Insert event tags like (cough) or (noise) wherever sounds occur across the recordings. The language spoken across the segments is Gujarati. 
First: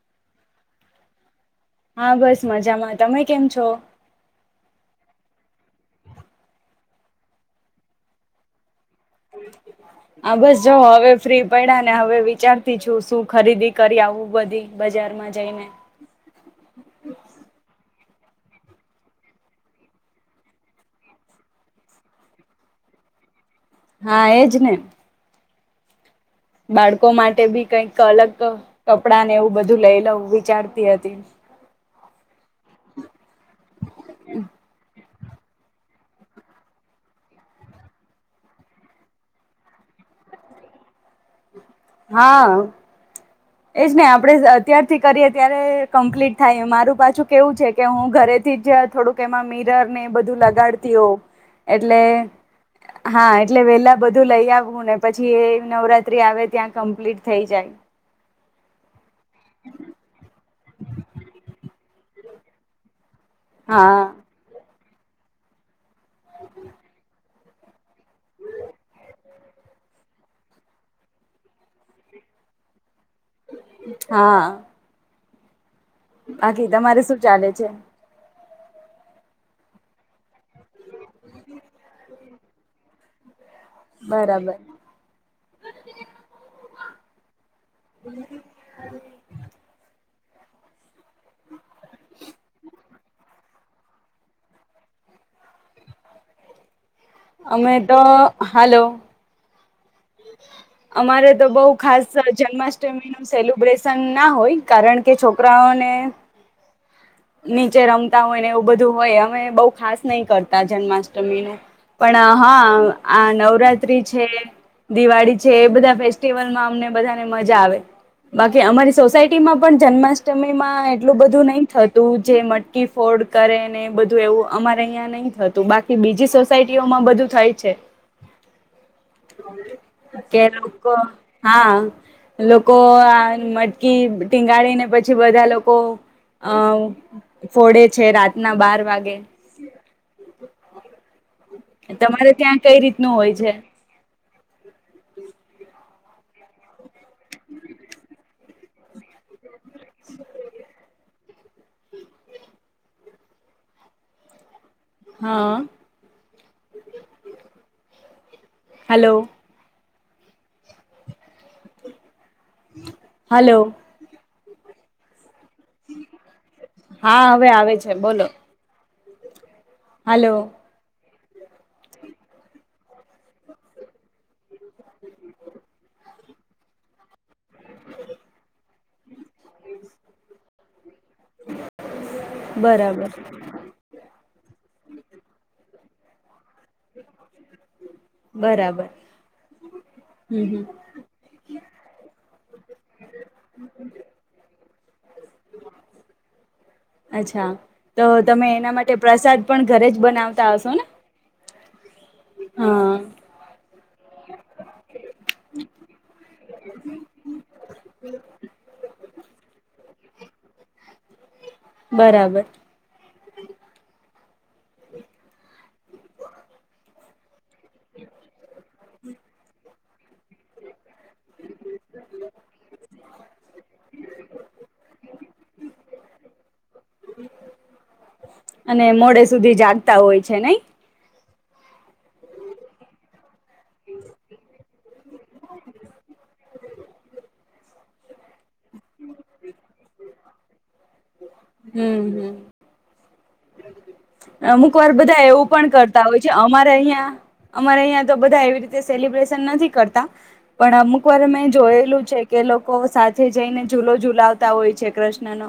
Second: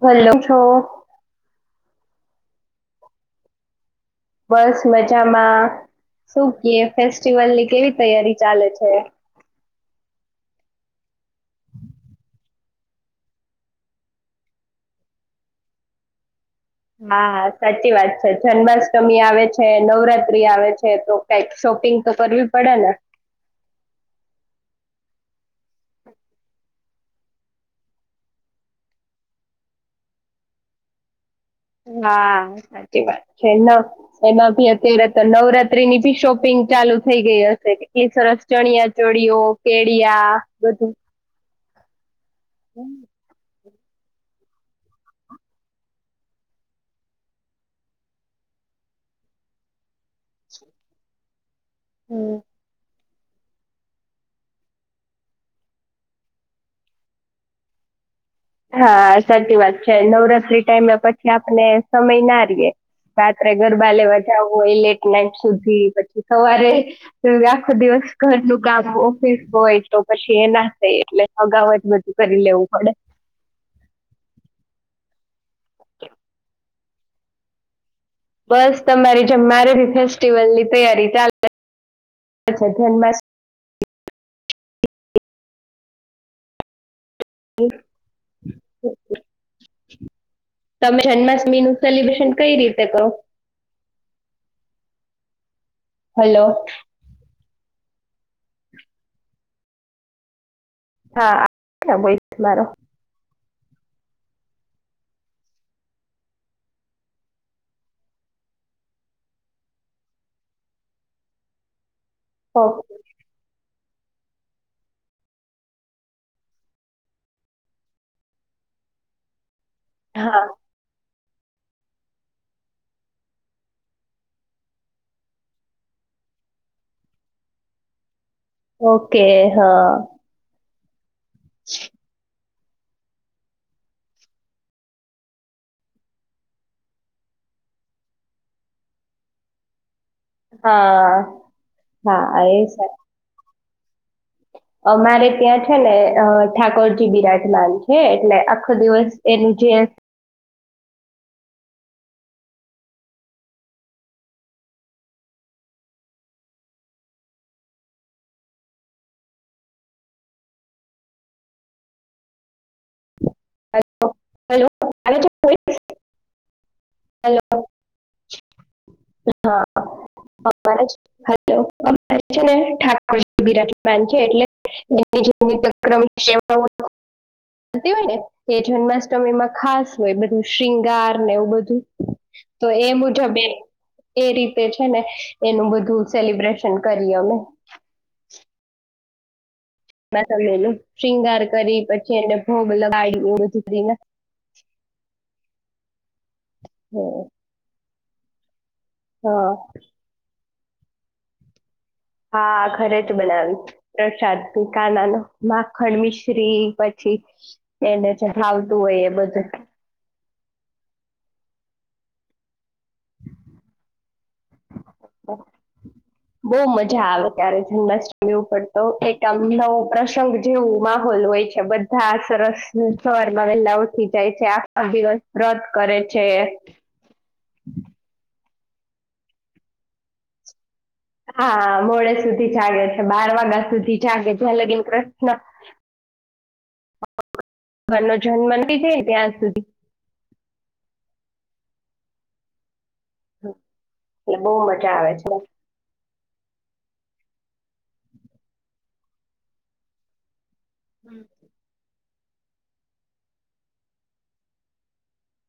હલો છો હા બસ મજામાં તમે કેમ છો બસ મજામાં શું કે ફેસ્ટિવલ ની કેવી તૈયારી ચાલે છે હમ હા બસ જો હવે ફ્રી પડ્યા ને હવે વિચારતી છું શું ખરીદી કરી આવું બધી બજ બજાર માં જઈને હા સાચી વાત છે જન્માષ્ટમી આવે છે નવરાત્રી આવે છે તો કઈક શો શોટિંગ તો કરવી પડે ને હા એજ ને બાળકો માટે બી કઈક અલગ કપડા ને એવું બધું લઈ લઉ વિચારતી હતી. હા સાચી વાત છે. ના એમાં ભી અત્યારે તો નવરાત્રીની બી શોપિંગ ચાલુ થઈ ગઈ હશે કેટલી સરસ ચણિયા ચોળીઓ, કેળિયા હા બધું. હા. હમ એજ ને આપડે અત્યારથી કરીએ ત્યારે કમ્પ્લીટ થાય મારું પાછું કેવું છે કે હું ઘરેથી થોડુંક એમાં મિરર ને બધું લગાડતી હોવ એટલે હા એટલે વેલા બધું લઈ આવવું ને પછી એ નવરાત્રી આવે ત્યાં કમ્પ્લીટ થઈ જાય. હા સાચી વાત છે. નવરાત્રી ટાઈમે પછી આપને સમય ના રીય. રાત્રે ગરબા હા લેવા જવું હોય લેટ નાઈટ સુધી પછી સવારે આખો દિવસ ઘરનું કામ ઓફિસ હોય તો પછી એ ના થાય એટલે અગાઉ જ બધું કરી લેવું પડે. હા. બાકી તમારે શું ચાલે છે. બસ તમારી જેમ મારે બી ફેસ્ટિવલની તૈયારી ચાલે. અચ્છા ધનમાંસ બરાબર. હમ્મ. તમે જન્માષ્ટમી નું સેલિબ્રેશન કઈ રીતે કરો? હલો. અમે તો હાલો. અમારે હા તો બઉ આ ખાસ બોલ મારો જન્માષ્ટમીનું સેલુ બ્રેશન ના હોય કારણ કે છોકરાઓને નીચે રમતા હોય ને એવું બધું હોય અમેય બઉુ ખાસ નહી કરતા જન્માષ્ટમીનું. પણ હા ઓકે આ નવરાત્રી છે દિવાળી છે એ બધા ફેસ્ટિવલમાં અમને બધાને મજા આવે બાકી અમારી સોસાયટીમાં પણ હા જન્માષ્ટમીમાં એટલું બધું નહીં થતું જે મટકી ફોડ કરે ને બધું એવું અમારે અહિયાં નહીં થતું બાકી બીજી સોસાયટીઓમાં બધું થય છે. ઓકે હા. કે લોકો હા. લોકો આ મટકી ટીંગાળી ને પછી બધા લોકો અ ફોડે છે રાતના બાર વાગે હા તમારે હા એ ત્યાં સારું કઈ રીતનું હોય છે? અમારે ત્યાં છે ને અ ઠાકોરજી બિરાજમાન છે એટલે આખો દિવસ એ જે હા. હાલો. હાલો. અને જે કોઈ હા હવે આવે છે બોલો. હા હલો પણ મારે છે ને હાલો અમારે છે ને ઠાકોરજી બિરાજમાન છે એટલે એની જે. (unintelligible) થતી હોય ને એ જન્માષ્ટમીમાં ખાસ હોય બધું શૃંગાર ને એવું બધું તો એ બરાબર મુજબ એ એ રીતે છે ને એનું બધું સેલિબ્રેશન કરીયે અમે. બરાબર. એમાં હમ તમે હમ એનું શિંગાર કરી પછી એને. (unintelligible) હમ્મ હમ, અચ્છા તો તમે એના માટે પ્રસાદ હા પણ ઘરે જ બનાવતા હશો ને, હા, ઘરે જ બનાવી પ્રસાદ કાના ન માખણ મિશ્રી પછી એને ચઠ આવતું હોય એ બધું બરાબર (unintelligible) બહ મજા આવે ત્યારે જન્માષ્ટમી ઉપર તો એક આમ નવ પ્રસંગ જીવું માહોલ હોય છે, બધા સરસ જર માં વેલા ઉઠી જાય છે આ દિવસ રદ કરે છે, અને મોડે સુધી જાગતા હોય છે નઈ હા મોડે સુધી જાગે છે, બાર વાગ્યા સુધી જાગે છે લગીન પ્રશ્ન ન જન્મ જાય ત્યાં સુધી હમ્મ એટલે બહુ અમુક વાર મજા આવે બધા છે એવું પણ કરતા હોય, અમારે અહિયાં અમારે અહિયાં તો બધા એવી રીતે સેલિબ્રેશન નથી કરતા પણ અમુક હમ વાર મેં જોયેલું છે, કે લોકો સાથે જઈને જુલો જુલાવતા હોય છે, કૃષ્ણનો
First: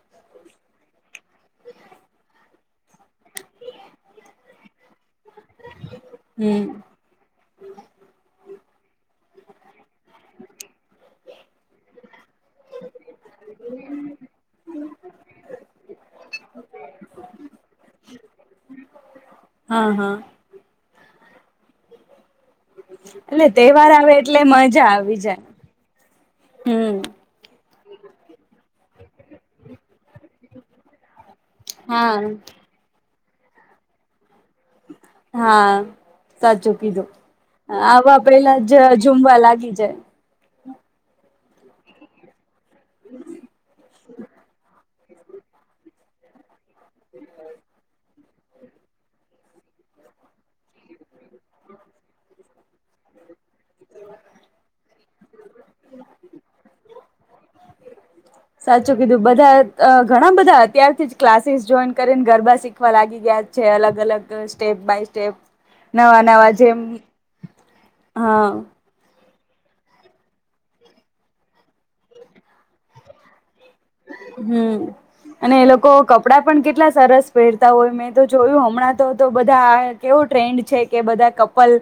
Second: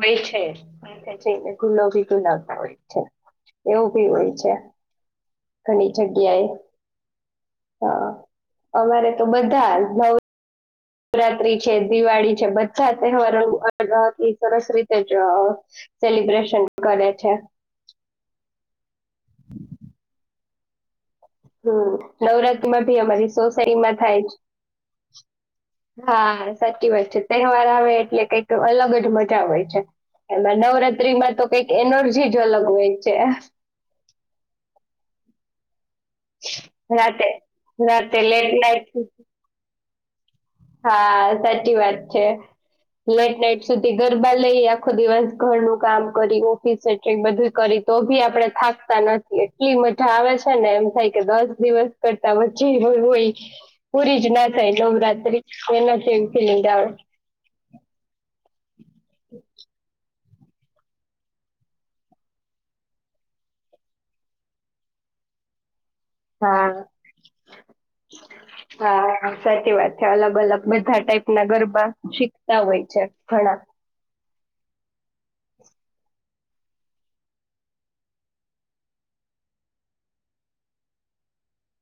હ કઈ છે, થઈને ગુલો ભી ગુલાવતા હોય છે એવું ભી હોય છે, ઘણી જગ્યાએ હમ હા અમારે તો બધા નવરાત્રી છે, દિવાળી બધા તહેવારો સરસ રીતે જ સેલિબ્રેશન કરે છે, હા હા હમ્મ નવરાત્રીમાં ભી અમારી એટલે તહેવાર સોસાયટીમાં આવે થાય છે, એટલે મજા આવી જાય હા સાચી હમ વાત છે તહેવાર આવે એટલે કઈક અલગ જ મજા હોય છે, એમાં નવરાત્રીમાં તો કઈક હા એનર્જી જ અલગ હોય છે, હા, સાચું કીધું રાતે આવા રાતે લેટ પેલા જ નાઈટ ઝુમવા લાગી જાય હા સાચી વાત છે, લેટ નાઈટ સુધી ગરબા લઈ આપ આખો દિવસ ઘરનું કામ કરી ઓફિસ સેટંગ બધું કરી તો ભી આપણે થાકતા નથી એટલી મજા આવે છે, ને એમ થાય કે દસ દિવસ કરતા જ હોય હોય પૂરી જ ના થાય નવરા એ નથી ફિમ ત સાચું કીધું બધા ઘણા બધા અત્યારથી જ ક્લાસીસ જોઈન કરીને ગરબા શીખવા લાગી ગયા છે, અલગ અલગ સ્ટેપ બાય નવા નવા હા જેમ હા હા સાચી વાત છે, અલગ અલગ બધા ટાઈપ ના ગરબા શીખતા હોય છે, ઘણા હમ્મ અને એ લોકો કપડા પણ કેટલા સરસ પહેરતા હોય મેં તો જોયું હમણાં તો બધા કેવ ન છે કે બધા કપલ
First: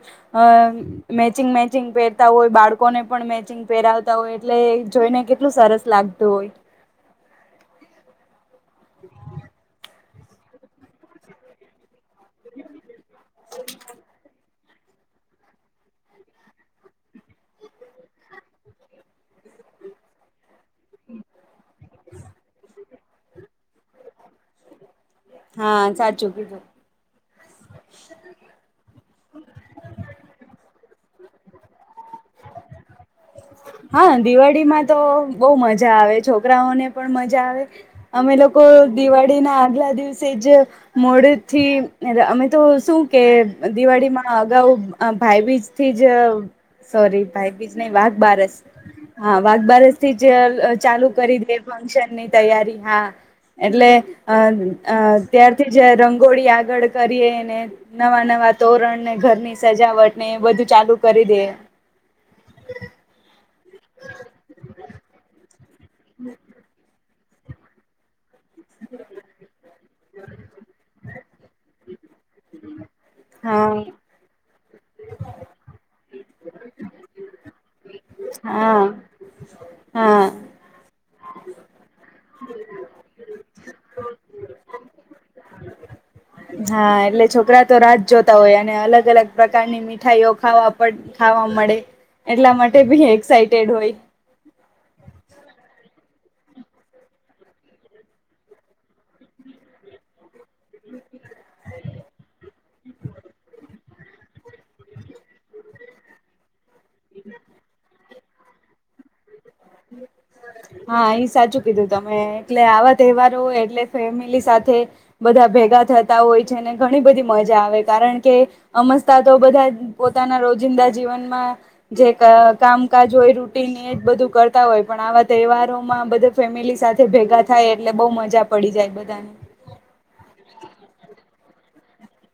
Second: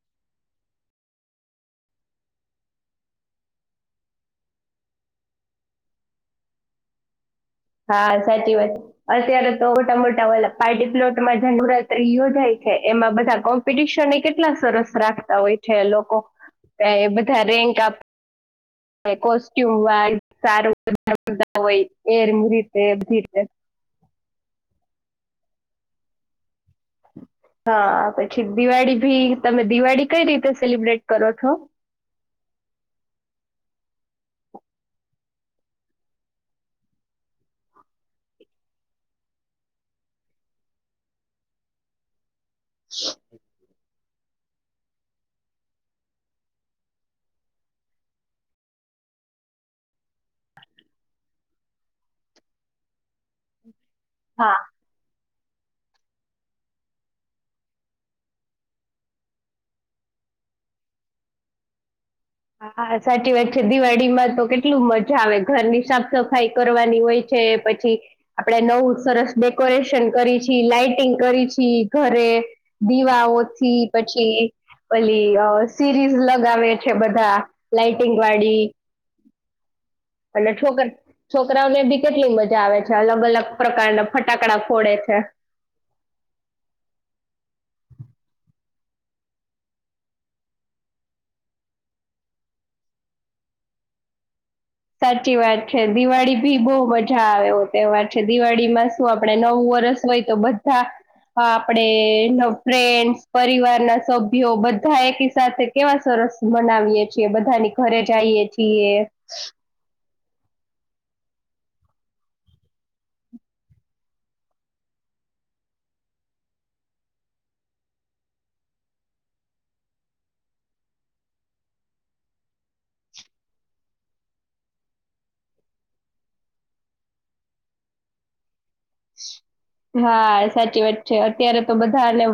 મેચિંગ મેચિંગ પહેરતા હોય, બાળકોને પણ મે પેરાવતા હોય એટલે જોઈને કેટલું સરસ લાગતું હોય, હા, સાચી વાત અત્યારે તો મોટા મોટા પાર્ટી પ્લોટમાં જ યોજાય છે, એમાં બધા કોમ્પિટિશન એ કેટલા સરસ રાખતા હોય છે, લોકો એ બધા રેન્ક આપ કોસ્ટ્યુમ વા સાર હોય એ તે બથીર હા, સાચું કીજ હા, પછી દિવાળી ભી તમે દિવાળી કઈ રીતે સેલિબ્રેટ કરો છો? હા દિવાળીમાં તો બહ મજા આવે છોકરાઓને પણ મજા આવે અમે લોકો દિવાળી ના આગલા દિવસે જ મોડ થી અમે તો શું કે દિવાળીમાં અગાઉ ભાઈબીજ થી જ સોરી ભાઈ બીજ નહી વાઘ બાર જ હા વાઘ બારસ થી જ ચાલુ કરી દે ફંક્શન ની તૈયારી હા એટલે અ હા અ ત્યારથી જ રંગોળી આગળ કરીએ ને નવા નવા તોરણને ઘરની સજાવટને બધું ચાલુ કરી દે હા સાચી વાત છે દિવાળી માં તો કેટલું મજા આવે ઘરની સાફ સફાઈ કરવાની હોય છે પછી આપડે નવું સરસ ડેકોરેશ કરી લાઈટિંગ કરી છે ઘરે હા દીવાઓથી પછી પલી સીરીઝ લગાવે છે બધા લાાઈટિંગ વાળી હા હા અને છોકરા છોકરાઓને બી કેટલી મજા આવે છે અલગ અલગ પ્રકારના ફટાકડા ફોડે અચ્છા હા એટલે છોકરા તો રાત જોતા હોય અને અલગ અલગ પ્રકારની મીઠાઈઓ ખાવાડ ખા એટલા માટે બી એટેડ હોય સાચી વાત છે દિવાળી ભી બહુ મજા આવે એ તહેવાર છે દિવાળી માં શું આપડ નવું વરસ હોય તો બધા આપણેે ન ફ્રેન્ડસ પરિવાર ના સભ્યો બધા એકી સાથે કેવા સરસ મ બનાવીએ છીએ બધાની ઘરે જઈએ છીએ હમ હા એ સાચું કીધું તમે એટલે આવા તહેવારો એટલે ફેમિલી સાથે બધા ભ થતા હોય છેને ઘણી બધી મજા આવે કારણ કે અમસ્તા તો બધા પોતાના રોજી જીવનમાં જે કામકાજ હોય રૂટીન એ બધું કર હોય પણ આવા તહેવારોમાં બધા ફેમિલી સાથે ભેગા થાય એટલે બહુ મજા પડી જાય બધાને હા સાચી વાત છે અત્યારે તો બધાને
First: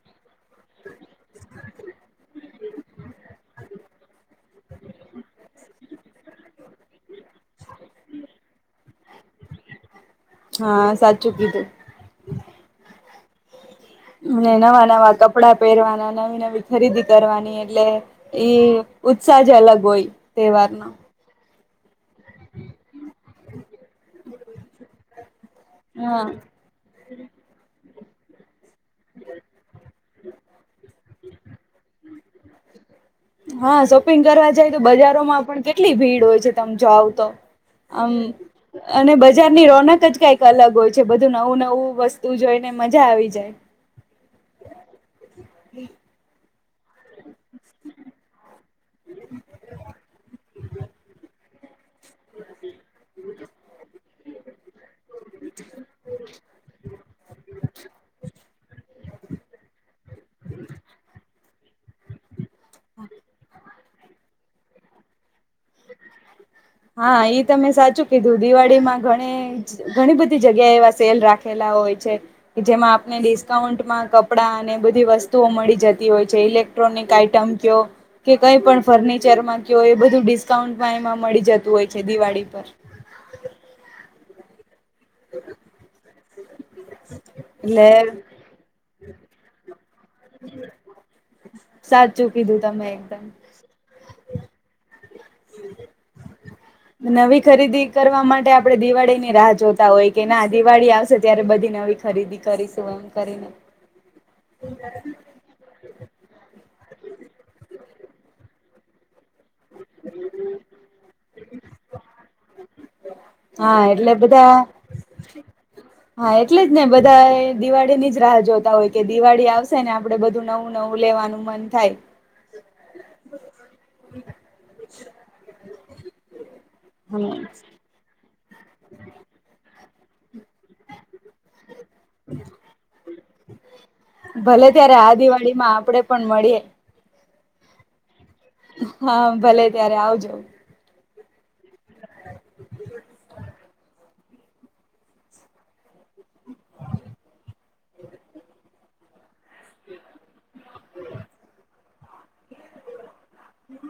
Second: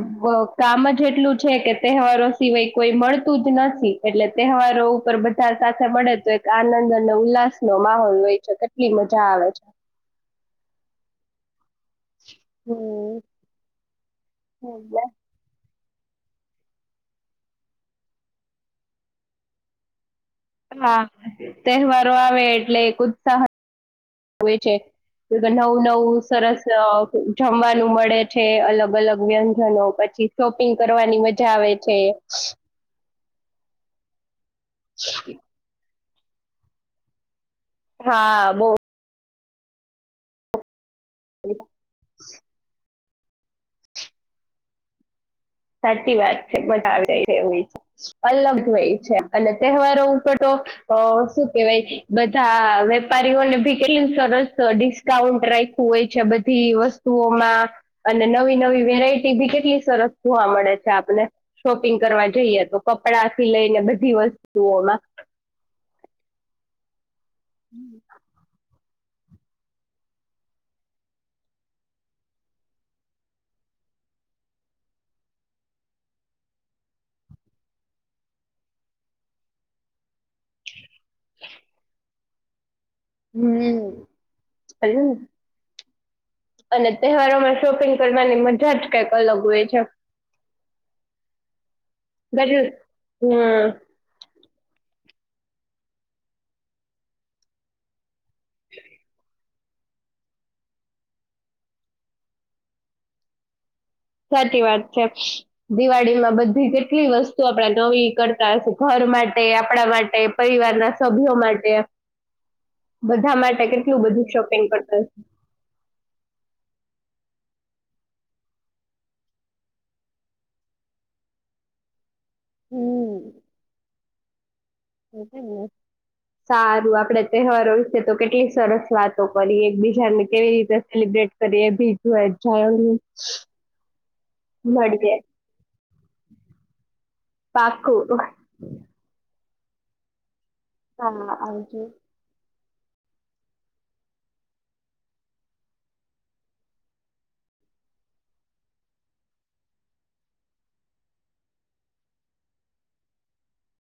કામ જ એટલું છે કે તહેવારો સિવાય કોઈ મળતું જ નથી એટલે તહેવારો ઉપર બધા સાથે મળે તો એક આનંદ અને ઉલ્લાસનોો માહોલ હોય છે કેટલી મા મજા આવે છે હા સાચું કીધું હમ અને નવા એટલે નવા કપડા પહેરવાના નવી નવી ખરીદી કરવાની એટલે ઈ ઉત્સાહ જ અલગ હોય તેહેવારના હા તહેવારો આવે એટલે એક ઉત્સાહ હોય છે નવું હા નવું સરસ જમવાનું મળે છે અલગ અલગ વ્યંજનો પછી શોપિંગ કરવાની મજા આવે છે હા શોપિંગ કરવા જાય તો બજારોમાં પણ કેટલી ભીડ હોય છે તમે જોઓ તો આમ હા બહુ અને બજારની રોનક જ કઈક અલગ હોય બધું નવું નવું વસ્તુ જોઈને મજા આવી જાય સાચી વાત છે બટ આવી અલગ હોય છે અને તહેવારો ઉપર તો અ શું કેહેવાય બધા વેપારીઓને ભી કેટલી સરસ ડિસ્કાઉન્ટ રાખવું હોય છે બધી વસ્તુ માં અને નવી નવી વેરાયટી ભી કેટલી સરસ જોવા મળે છે આપને શોપિંગ કરવા જઈએ તો કપડાથી લઈને બધા દિવસ જુઓમાં હા તમે સાચું કીધું દિવાળી માં ઘણી બધી જગ્યાએ એવા સેલ રાખેલા હોય છે કે જેમાં આપણે ડિસ્કાઉન્ટમાં કપડા અને બધી વસ્તુઓ મળી જતી હોય છે ઇલેક્ટ્રોનિક આઈટમ ક કે કઈ પણ ફરક ફર્નિચરમાં કયો એ બધું ડિસ્કાઉન્ટમાં એમાં મળી જત દિવાળી પર હમ અને તહેવારોમાં એટલે શોપિંગ કરવાની મજા જ કઈક અલગ હોય છે સાચું કીધું તમે એકદમ હમ નવી ખરીદી કરવા માટે આપણે દિવાળી ની રાહ જો હોય કે ના દિવાળી આવશે ત્યારે બધી નવી ખરીદી કરીશું એમ કરીને સાચી વાત છે દિવાળીમાં બધી જ કેટલી વસ્તુ આપણા નવી કરતા હશ ઘર માટે આપણા માટે પરિવારના સભ્યો માટે બધા માટે હા કેટલું એટલે બધું બધા શોપિંગ કરતા હશે હા એટલે જ ને બધા બધ દિવાળી ની જ રાહ જોતા હોય કે દિવાળી આવશે ને આપડે બધું નવું નવું લેવાનું મન થાય હમ હ સારું આપડે હમ. તહેવારો વિશે તો કેટલી સરસ વાતો કરી એક બીજાની કેવી રીતે સેલિબ્રેટ કરી એ બી જો જ ભલે ત્યારે આ દિવાળી માં આપણેે પણ મળીએ પાકું હા ભલે ત્યારે આવજો હા આવજ (inaudible) (inaudible) (inaudible) (inaudible)